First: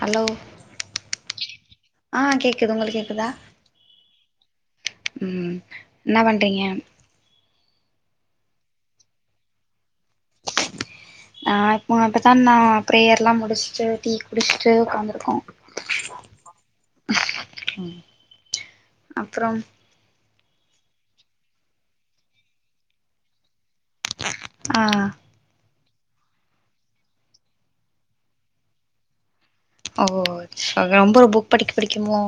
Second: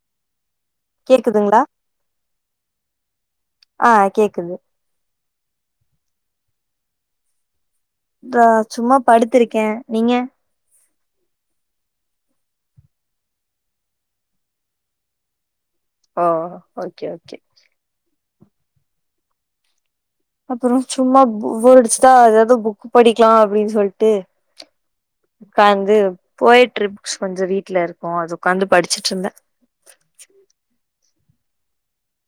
Hello கேக்குதுங்களா ஆ கேக்குது உங்களுக் கேக்குதா ஆ கேக்குது ம் என்ன பண்றிங்க நா சும்மா படுத்திருக்கே நீங்க ஆ இப்ப இப்பத்தா நா ப்ரேயர்லா முடிச்ட்டு டீ குடிச்ட்டு உக்காந்துருக்கோ ஓ ஓகே ஓகே அப்றம் அப்றோ சும்மா போர் அடிச்சுதா எதாவது புக் படிக்லா அப்டின் சொல்ட்டு ஆ உக்காந் து போயட்ரி புக்ஸ் கொஞ்ச வீட்ல இருக்கு அது உக்காந்து படிச்சுட்ருந்த ஓ சே ரொம்ப புக் படிக்க பிடிக்குமோ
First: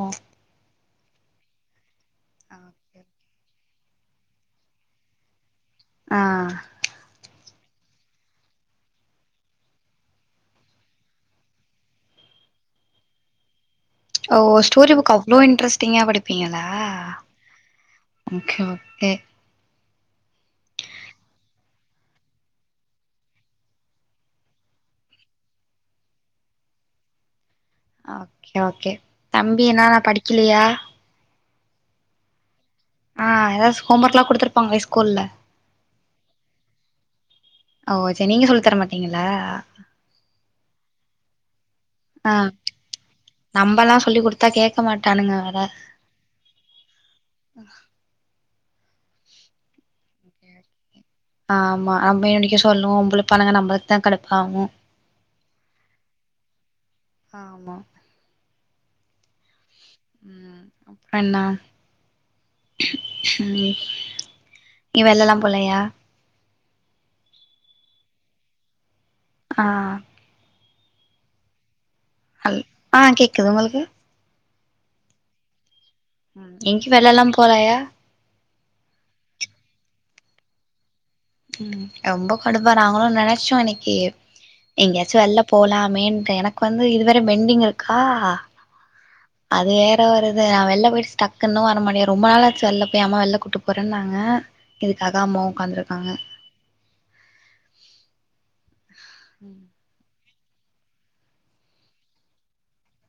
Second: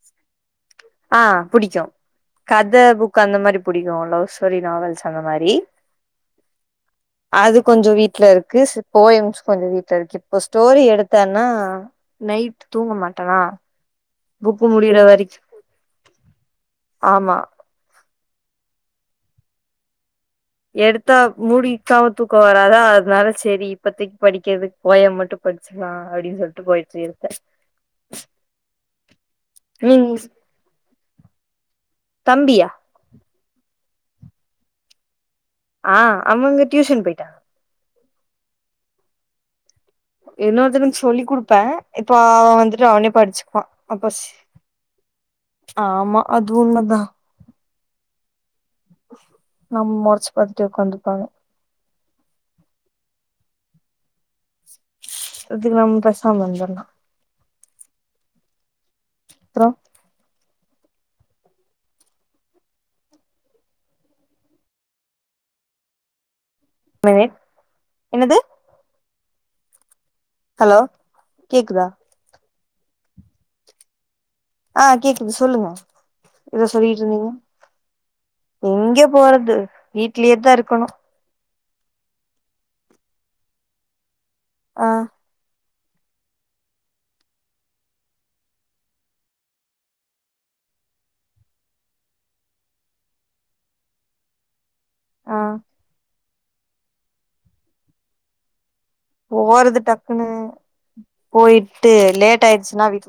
ஆ புடிக்கு கத புக் கு அந்த மாரி புடிக்கு லவ் ஸ்டோரி நாவல்ஸ் அந்த மாரி ஆ கொஞ்ச வீட்ல இருக்கு ஸ் போயம்ஸ் கொஞ்ச வீட்ல இருக்கு இப்போ ஸ்டோரி எடுத்தேன்னா நைட் தூங்க மாட்டனா ஓ ஸ்டோரி புக் அவ்ளோ இன்ட்ரெஸ்ட்டிங்கா படிப்பிங்களா ஆமா ஓகே ஓகே எடுத்தா மூடிக்காம தூக்க வராதா அதனால செரி இப்பத்தைக்கு படிக்கிறதுக்கு போயம் மட்டு படிச்சுக்லா அப்டின் சொல்ட்டு போயட்ரி எடுத்த ஓகே ஓகே தம்பி என்னானா நீங் படிக்கிலையா தம்பியா ஆ எதாது ஹோம் ஒர்க்லா குடுத்துருப்பாங்ளே ஸ்கூல்ல ஆ அவுங்க டியூஷன் போய்ட்டாக ஓ சரி நீங்க சொல்லி தர மாட்டீங்களா இன்னொருத்தனுக்கு சொல்லி் குடுப்பே இப்போ ஆ அவன் வந்துட்டு அவனே படிச்சுக்குவா நம்பல்லா அப்ப சொல்லி ஸ் குடுத்தா கேக்க மாட்டானுங்க வேற ஆமா அது உண்மதா நம் மொறச்சி பாத்துட்டே ஒக்காந்து ஆமா ஆம் மேனிக்கே சொல்லும் உன் புள்ள [unintelligible] அது ரொம் கஷ்டம் தா இதல்லா ஆமா ப்புறோ என்ன உ நீ வெளிளல்லா போலயா மினிட் என்னது ஆ ஹலோ கேக்குதா அல் ஆ கேக்குது உங்களுக்கு ஆ கேக்குது சொல்லுங்க ஏதோ எங்கேயு சொல்லிட்டு வெளிளல்லா இருந்தீங்க போலயா எங்க போறது வீட்லயே தா இருக்கணு ம் ரொம்ப கடுப்பா நாங்களு நெனச்சோ இன்னைக்கி ஆ எங்கயாச்சு வெள்ள போலா மேன்ட்டு எனக்கு வந்து இது வேற பெண்டிங் இருக்கா அது வேற வருது நா வெளில போயிட்டு டக்குன்னு வர முடியாது ரொம்ப நாளாச்சு வெளில போய் அம்மா வெளில கூட்டு போறே நாங்க இதுக்காக ஆ அம்மாவு உக்காந்துருக் ம் ஒவ்வறது டக் குனு போயிட்டு லேட் ஆயடுச்சுன்னா வீ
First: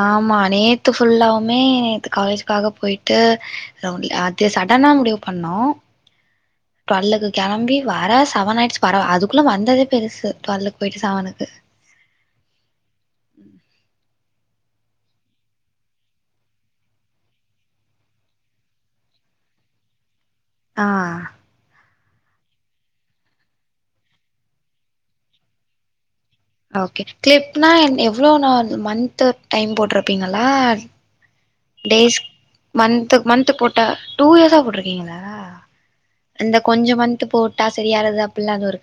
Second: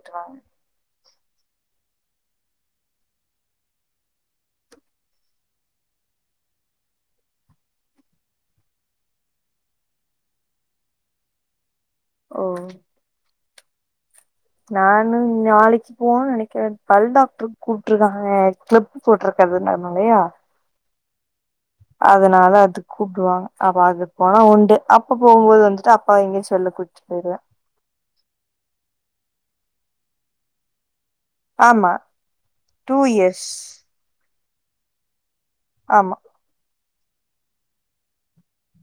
ஆமா நேத்து ஃபுல்லாவுமே நேத்து காலேஜ்க்காக போயிட்டு லோன்லி அது சடனா முடிவு பண்ணோ டுவலுக்கு கெளம்பி வர செவன் ஆயிடுச்சு வர அதுக்குள்ள வந்ததே பெருசு டுவலுக்கு போயிட்டு செவனுக்கு ஓ நானு நாளைக்கு போவ நெனைக்குறே பல் டாக்டருக்கு கூப்டுருக்காங்க ஏ கிளிப் போட்ருக்கது ந நாலையா ஆ அதுனால அது கூப்பிடுவாங்க அப்ப அதுக்கு போனா உண்டு அப்ப போம்போது வந்துட்டு அப் ஓகே கிளிப்னா என் எவ்ளோ நா ஒன் தட் டைம் போட்ருப்கிங்களே ஆமா days two month years month போட்டா டூ இயர்ஸ்ஸா போட்ருக்கீங்களா ஆமா கொஞ்சொ மந்து போட்டா சரியாறது அப்பில்லா எதுவு இரு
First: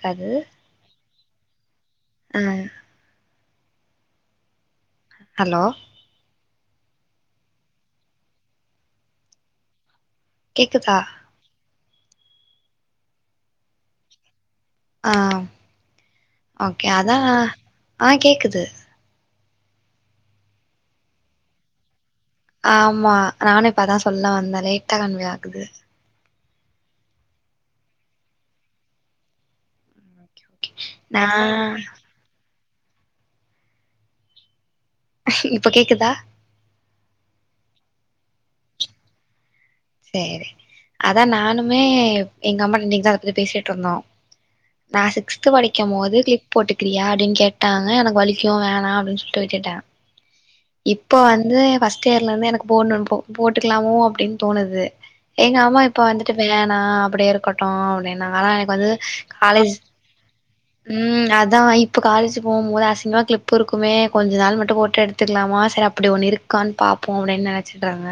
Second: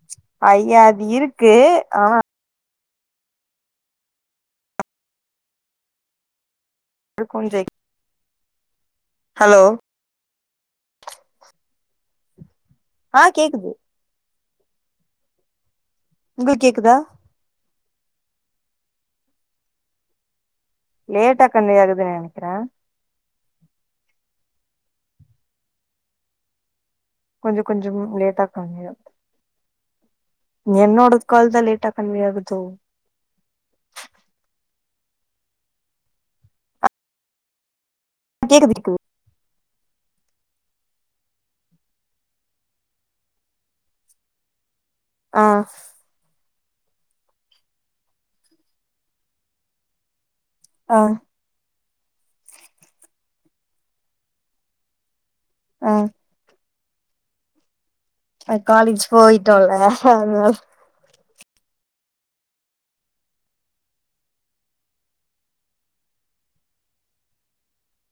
ஐயா அது இருக்கு ஆனா ஆ ஹலோ ஒரு கொஞ்ச ய் ஹலோ கேக்குதா ஆ கேக்குது ஆ உங்களுக்கு ஓகே கேக்குதா அதா ஆ கேக்குது லேட்டா கன்வே ஆகுது ந ஆமா நானு இப்பதா சொல்ல வந்தே லேட்டா கன்வே ஆகுது கொஞ்ச கொஞ்சம் லேட்டாகாங்கிய நா என்னோடத்து கால்தா லேட்டா கண்வே ஆகுதோ இப்ப கேக்குதா கேட்குது கேட்குது சரி அதான் நானுமே எங்க அம்மா இன்ங்க அதை பத்தி பேசிட்டு இருந்தோ நான் சிக்ஸ்த் ஆ படிக்கும்ப போது கிப் போட்டுக்கிறியா அப்படின்னு கேட்டாங்க எனக்கு வலிக்கும் வேணாம் அப்படின்னு சொல்லிட்டுட்டுட்டேன் ஆ இப்போ வந்து ஃபர்ஸ்ட் ஸ்டேர்லேந்து எனக்கு போடணும்னு போ போட்டுக்கலாமோ அப்படின்னு தோணுது எங்க அம்மா ஆ இப்ப வந்துட்டு வேன் ஆ அப்படி இருக்கட்டு அப்படின்னு அஹ் காலேஜ் போயிட்டோம்ல அதனால ான் இப்போ காலேஜ் போகும்போது அசிங்கமா கிளிப்பு இருக்குமே கொஞ்ச நாள் மட்டும் போட்டோ எடுத்துக்கலாம சரி அப்படி ஒன்று இருக்கான்னு ப பா்ப்போம் அப்படின்னு நினைச்சிடுறாங்க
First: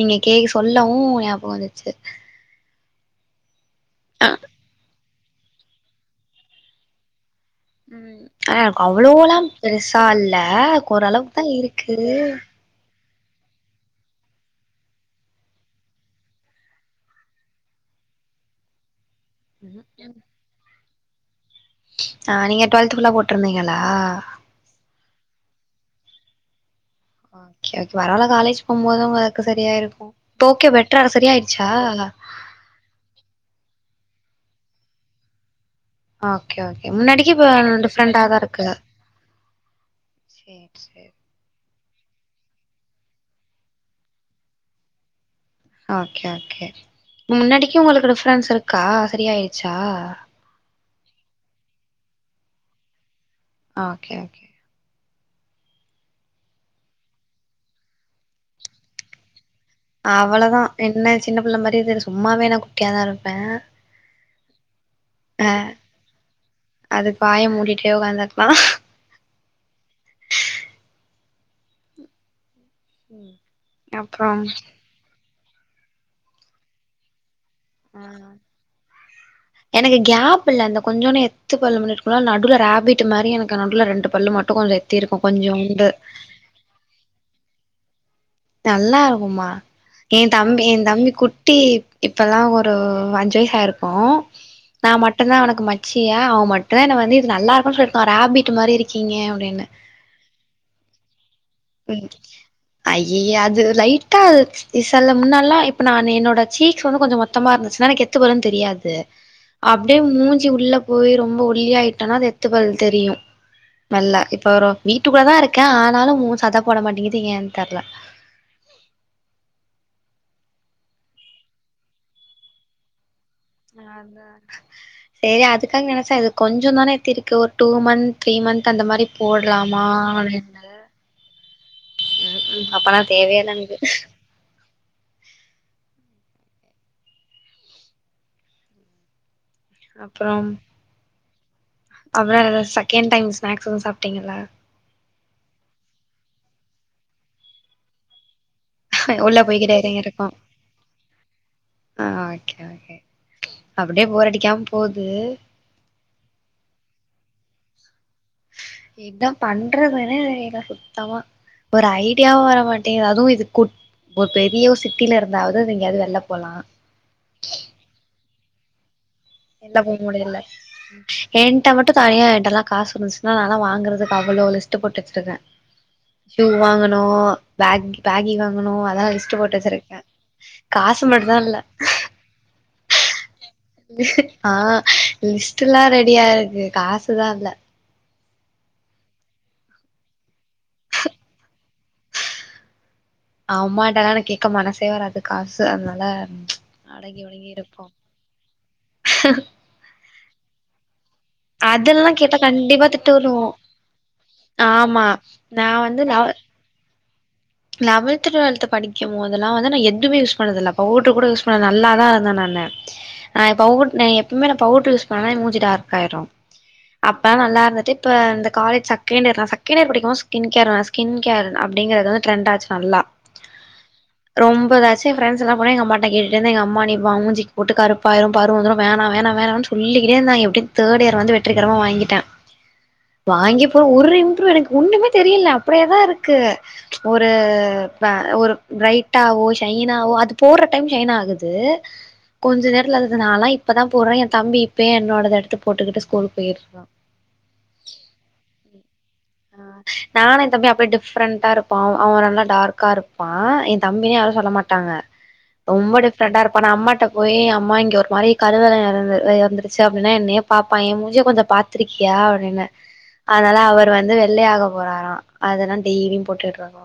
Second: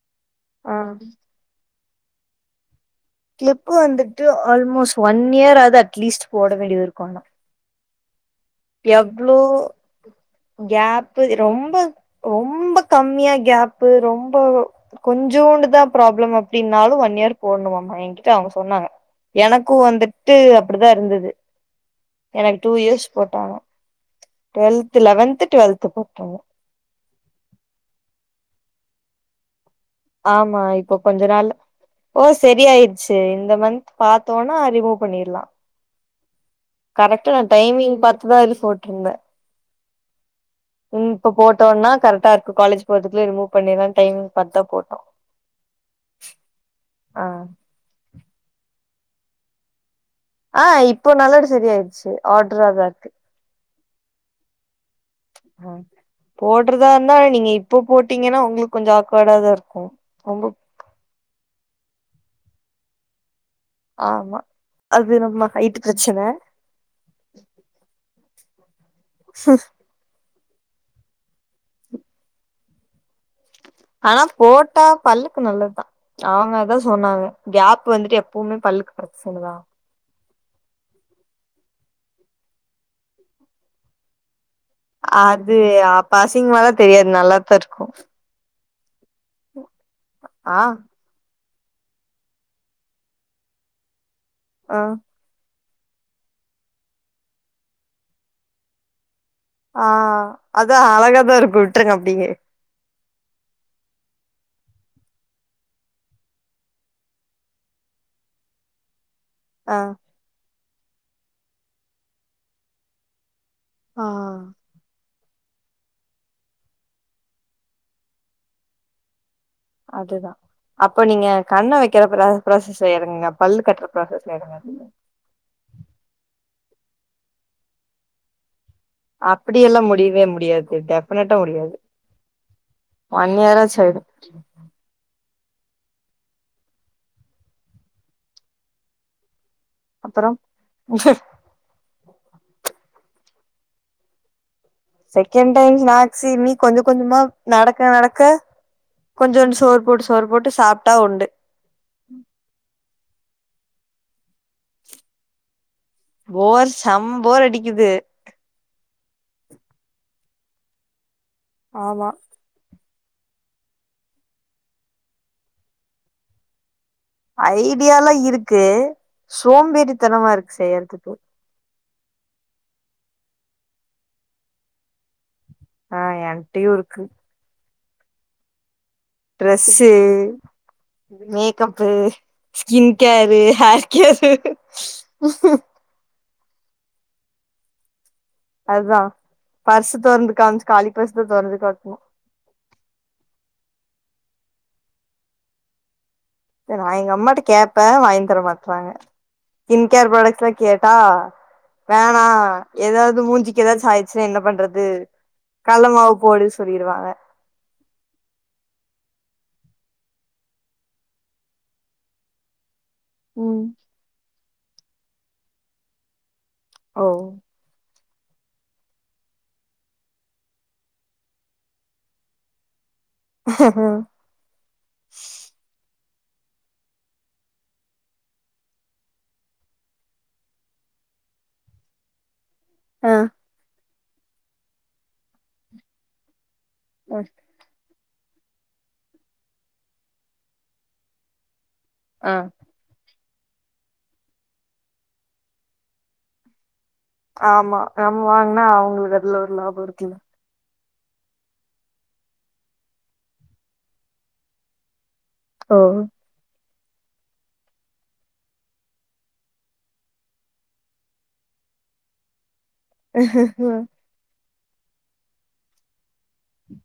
நீங்க கே்க சொல்லவும் ஞாபகம் வந்துச்சு கிளிப் கு வந்துட்டு ஆல்மோஸ்ட் ஒன் ஈயர் ஆது அட்லீஸ்ட் போட வேண்டியது இருக்கோல ம் ஆ அவ்ளோலாம் பெர்சா இல்ல கேப்பு ஓரளவுக்குதா ரொம்ப இருக்கு ரொம்ப கம்மியா கேப்பு ரொம்ப கொஞ்சூண்டுதா ப்ராப்ளம் அப்டின்னாலு ஒன் ஈயர் போட்ணுமாயின் என்கிட்ட அவுங்க சொன்னாங்க எனக்கு வந்துட்டு ப்டிதா இருந்தது ஆ எனக்கு நீங்க டூ டுவெல்த் ஈயர்ஸ் ஃபுல்லா போட்டாங்க போட்ருந்தீங்களா டுவெல்த் லெவன் து டுவெல்த் போட்டாங்க கே ஓகே வர வல காலேஜ் போம்போதும் ஒர்க்கு செரியாருக்கு ஆமா இப்போ கொஞ்ச நாள்ல ஓ செரியாயிர்ச்சு இந்த மந்த் பாத்தோனா ரிமூவ் பண்ணிர்லா ஆ கரெக்டா நா டைமிங் பாத்துதா இதுஸ் இருக்கு ஃபோட்டிருந்தே சேரி சேரி ம் இப்ப போ தோனா கரெக்டா இருக்கோ காலேஜ் போறதுக்குள்ள ரிமூவ் பண்ணிலான்னு டைமிங் பாத்துதா போட்டோ ஆ ஓகே ஓகே ஆ ம் முன்னாடிக்கு உங்குளுக்குற டிரான்ஸ்ஃபர்க்கா செரியாயிர்ச்சா ஆ இப்போ நல்லடு செரியாயிர்ச்சு ஓட்ராதா இருக்கு ஆ ஓகே ஓகே ஆ போட்றதாருந்தா நி நி இப்போ போட்டீங்கனா உங்குளுக்கு கொஞ்ச ஆக்வோர்ட்டாதா இரு அவளதா என்ன சின்ன புள்ள மாரி இது எதோ சு சும்மாவே நா குட்டியாதா இருப்பே ஆமா அது நம்ம ஆ ஹைட்டு பிரச்சன அது வாய மூடிட்டே உக்காந்துருக்கலா ஸ்சுங [inaudible] ஆனா அப்புறம் போட்டா பல்லு கு நல்லத்தா அவுங்க அதா சொன்னாங்க கேப் ஆ வந்துட்டு எப்புமே பல்லுக்கு பிரச்சினதா புல்ல அந்த கொஞ்சோனே எத்துப் பல்லு முன்னாடி முன்னால் நடுல ரேபிட் மாரி எனக்கு நடுல ரெண்டு பல்லு மட் அது அப்ப அசிங்மாலா தெரியாது நல்லாத்தா இருக்கோ த நல்லாருக்குமா எ ஆ தம்பி எ தம்பி குட் டி டிப்பெல்லா ஒரு அஞ்சு வயசாயிருக்கோ ஆ நா மட்டுந்தா அவனுக்கு ம சியா அவன் மட்டு்தான் என்ன வந்து இது நல்லா இருக்கும் சொல்லிட்டான் ராபிட் மாறி இருக்கீங்க அப்டின்னு ஆ அத அழகாதா இருகுட் ம் அய்யய்யே அது லைட்டா இ சல்ல முன்னெல்லா இப்ப நானு என்னோட சீக்ஸ் வந்து கொஞ்சோ மொத்தமா இருந்துச்சுன்னா எனக்கு எத்து பல்லுன்னு தெரியாது ஆ அப்டியே மூஞ்சி உள்ள போய் ரொம்ப ஒல்லி ஆயிட்டனா அந்த எத்து பல்லு தெரியும் ஆ நல்லா இப்ப ஒரோ வீட் ட்டுக்குள்ள தான் இருக்கன் ஆனாலும் மோஸ்ட் சதா போட மாட்டிங்குது ஏன்னு தெரியல அதுதான் அப்ப நீங்க கண்ணு வைக்கிற ப்ரா ப்ராசெஸ்சுல இறங்குங்க அப் செரி அதுக்காக நெனைச்சாது கொஞ்சோ தானே எத்தி இருக்கு ஒரு டூ மந்த் த்ரீ மந்த் அந்த மாரி அப்டியெல்லா போடலாமா முடியவே அப்டின்னு முடியாது டெபினட்டா முடியாது ம் ம் அப்பனா ஒன் தேவையே இல்ல இயர் எனக்கு ஆச்சு ஆயிடும் அப்புறம் அப்புறோ ஏதாவது செகண்ட் டைம் ஸ்நாக்ஸ் எதும் சாப்பிட்டீங்களா செகண்ட் டைம் ஸ்நாக்ஸ்ஸு இனி கொஞ்சோ கொஞ்சமா நடக்க நடக்க உள்ள கொஞ்சோனு போய்கிட்டே சோறு இறங்கி போட்டு இருக்கு சோறு போட்டு சாப்பிட்டா உண்டு அப்படியே போர் அடிக்காம போது போர் செம போர் அடிக்குது என்ன பண்றதுனே தெரியல சுத்தமா ஒரு ஆமா ஐடியாவும் வரமாட் தேததுவும் இது குட் ஒரு பெரியோ சிட்டியில இருந்தாவது எங்கேயாவது வெளில போலா ஐடியல்லா இருக்கு சோம்பேறித்தனமா இருக்கு செய்றதுக்கு எண்டமட்டு தனியா எண்டல்லா காசு இருந்துச்சுனா நான்ல்லா வாங்கறதுக்கு அவ்ளோ லிஸ்ட் போட்டு வச்சுட்டுருக்கே ஆ ஷூ என்ட்டயு இருக்கு வாங்கணும் பேக்கிங்கு பேகி வாங்கணும் அது ட்ரெஸ்ஸு மட்டுந்தா இல்ல makeup skin care hair care ஆ லிஸ்ட் எல்லா ரெடியா இருக் க்கு காசுதா இல்ல அதுதான் பர்ஸ் தொறந்து காமுச்சு காலி பர்ஸ்தான் தொறந்து காட்டணும் அம்மாட்டல்லா எனக்கு கேட்க மனசே வராது காசு அதனால நான் எங்க அடங்கி அம்மாட்ட ஒடுங்கி இருப்போ கேப்பேன் வாங்கி தர மாட்டறாங்க ஸ்கின் கேர் ப்ராடக்ட்ஸ் [unintelligible] கேட்டா அதெல்லா வேணா கேட்டா கண்டிப்பா திட்டு ஏதாவது விழுவு மூஞ்சிக்கு ஏதாவது ஆயிச்சுன்னா என்ன பண்றது ஆமா நா கடல வந்து மாவு லெவ போடுன்னு சொல்லிருவாங்க லெவல்த் டுவெல்த் படிக்குமோதெல்லா வந்து நா எதூமே யூஸ் பண்ணதில்ல பவுட்ர் கூட யூஸ் பண்ணல நல்லாதா இருந்தே நானு ஆ ம் பவுட் நா எப் ப்மே நா பவுடரு யூஸ் பண்ணா ஏ மூஞ்சு டார்க் ஆயிரூ ஓ அப்பல்லா நல்லா இருந்துட்டு ப இந்த காலேஜ் செகண்ட் இயர் நா செகண்ட் இயர் படிக்குமோத் ஸ்கின் கேர் வே ஸ்கின் கேர் அப்டிங்கிறது வ ட்ரெண்டாச்சு நல்லா ரொம்ப ஏதாச்சு ஏ ஃப்ரெண்ட்ஸ் எல்லா போனா எங்கம்மாட் ட கேட்டுட்டு எங்கம்மா நீ வ மூஞ்சிக்கு போட்டு கருப்பாயிரூ பரு வந்துரூ வேணா வேணா வேணானு சொல்லிக்கிட்டே இந்தாய்ங்க எப்டி தேர்ட் இயர் வந்து வெற்றிகரமா வாங்கிட்டே ஆ வாங்கிப்போ ஒரு இம்ப்ரூவ் எனக்கு ஒன்னுமே தெரில அப்டியே தா இருக்கு ஒரு வே ஒரு பிரைட்டாவோ ஷைனாவோ அது போடுற டைம் ஷைன் ஆகுது ஆ கொஞ்ச நேரத்துல அது து நாலா இப்பதா போடுறே ஏந்தம்பி இப்பயே என்னோடத எடுத்து போட்டுக்குட்டு ஸ்கூல் போயிட்றா ஆமா நம்ம வாங்கனா அவங்களுக்கு அத் ல ஒரு லாபோ இருக்குல்ல ரெண்டா இருப்போ அவ நல்லா டார்க்காருப்பா எந்தம்பினே யாரூ சொல்ல மாட்டாங்க ஓ ரொம்ப டிஃப்ரெண்டா இருப்பானா அம்மாட் ட போய் அம்மா இங்க ஒரு மாரி கருவேல நரம்பு எறந்துர்ச்சு அப்டின்னா என்னைய பாப்பாய்ங்க ஏ மூஞ்சிய பாத்துருக்கியா அப்டின்னு ளே ஆக போறாரா அதனா டெய்லி போட்டுட்ருக்கா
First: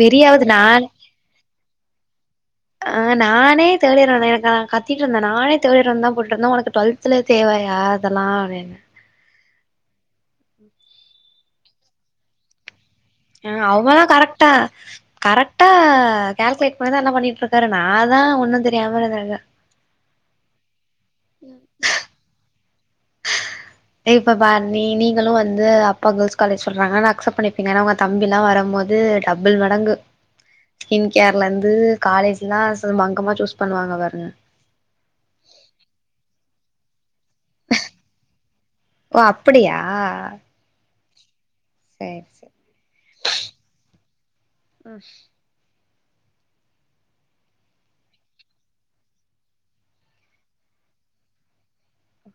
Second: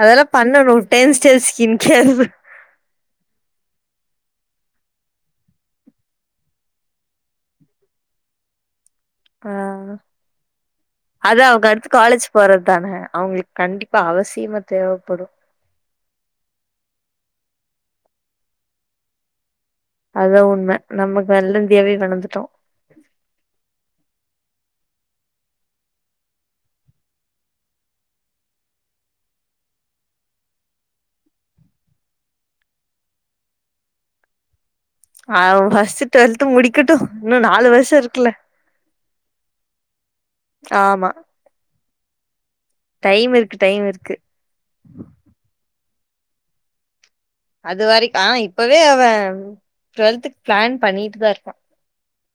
அதெல்லா பண்ணணூ ஒரு நான் டென்ஸ்டைல் ஸ்கின் கேர் ஆ நானே தேர்ட் இயர் [unintelligible] கத்திட்ருந்தே நானே தேர்ட் இயர் வந்துதா போட்டுட்ருந்தே உனக்கு டுவெல்த்துலே தேவையா இதெல்லா அப்டின் ஆ அதா அவுங்கடுத் காலேஜ் போறத்தானே ஆ அவங்கல்லா கரெக்டா கரெக்டா கால்குலேட் பண்ணிதா என்ன பண்ணிட் ருக்காரு நாதா ஒன்னுந் தெரியாம இருக்கே அதா உண்ம நம்மக் வெள்ளந்தியாவே வளந்துட்டோ இப்ப பார் நீ நீங்களூ வந்து அப்பா கேர்ள்ஸ் காலேஜ் சொல்றாங்கனு அக்சப்ட் பண்ணப்பீங்க ஆனா உங்க தம்பி எல்லா வரம்போது டபுள் மடங்கு ஸ்கின் கேர்லேந்து காலேஜ்லா சும்மா அங்கமா சூஸ் பண்ணுவாங்க பாருங்க அவ ஃபஸ்ட் டுவெல்த் முடிக்கட்டூ இன்னூ நாலு வருஷோ இருக்குல ஓ அப்படியா ஆமா சேரி சேரி டைம் இருக்கு டைம் இருக்கு அது வரை ஆ இப்பவே அவ டுவெல்த்துக் ப்ளான் பண்ணிட்டு தா இருக்கா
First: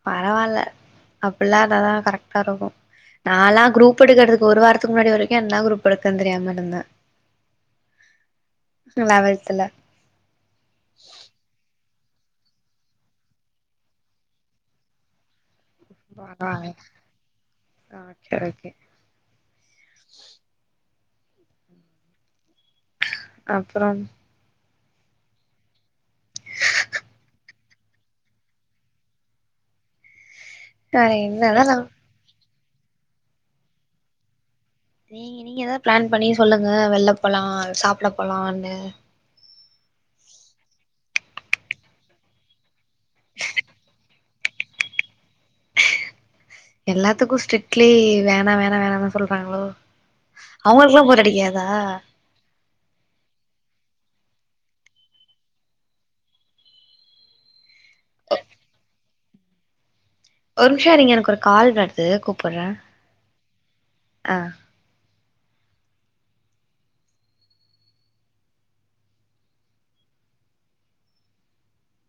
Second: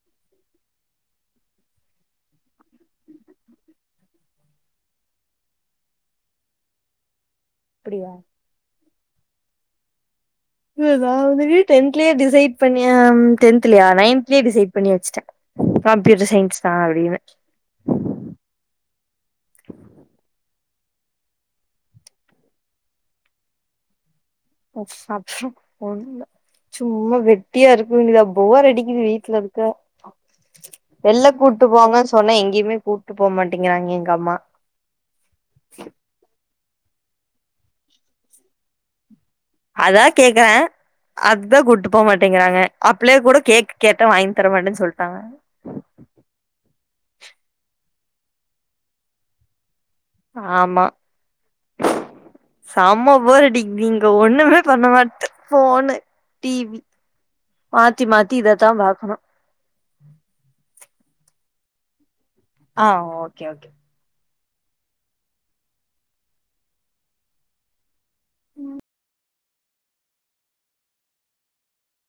பரவால்ல அப்பில்லா இருந்தாதா கரெக்ட்டாருக்கூ. நாலா க்ரூப் எடுக்கறதுக்கு ஒரு வாரத்துக்கு முன்னாடி வரைக்கூ என்ன க்ரூப் எடுக்கன் தெரியாமருந்தே அப்டியா லெவல்த்துல எதாவது டென்த் கிளியர் டிசைட் பண்ணியம் டென்தலையா நயன்த்லியே டிசைட் பண்ணி வச்சுட்டேன் கம்ப்யூட்டர் சயின்ஸ் ஓகே தான் அப்டினு ஓகே அப்புறம் [unintelligible] ஒன்னுல சும்மா வெட்டியா இருக்கவேண்டியதா போர் அடிக்குது வீட்ல இருக்க வேற வெள்ள என்னதா நா கூட்டுப்போங்க சொன்ன எங்க எங்கயுமே கூட்டு போ மாட்டிங்கிறாங்க எங்க அம்மா நீங்க நீங்க தான் பிளான் பண்ணி சொல்லுங்க எங்கனா வெள்ள போழாம் சாப்புட போலானு அதா கேக்குறேன் அத கூட்டு போமாட்டேங்குறாங்க அப்பலையே கூட கேக் கேட்ட வாங்கி தரமாட்டேன்னு சொல்லிட்டாங்க எல்லாத்துக்கும் ஸ்ட்ரிட்லி வேணா வேணா வேணானு சொல்றாங்களோ ஆமா அவங்களுக்குல்லா போர் அடிக்காதா செமபோருடி நீங்க ஒண்ணுமே பண்ண மாட்ட ஃபோனு டிவி மாத்தி மாத்தி இதத்தான் பாக்கணும் ஒரு நிமிஷோ நீங்க எனக்கு ஒரு கால் வருது கூப் ஆ ஓ கேஓகே ஆ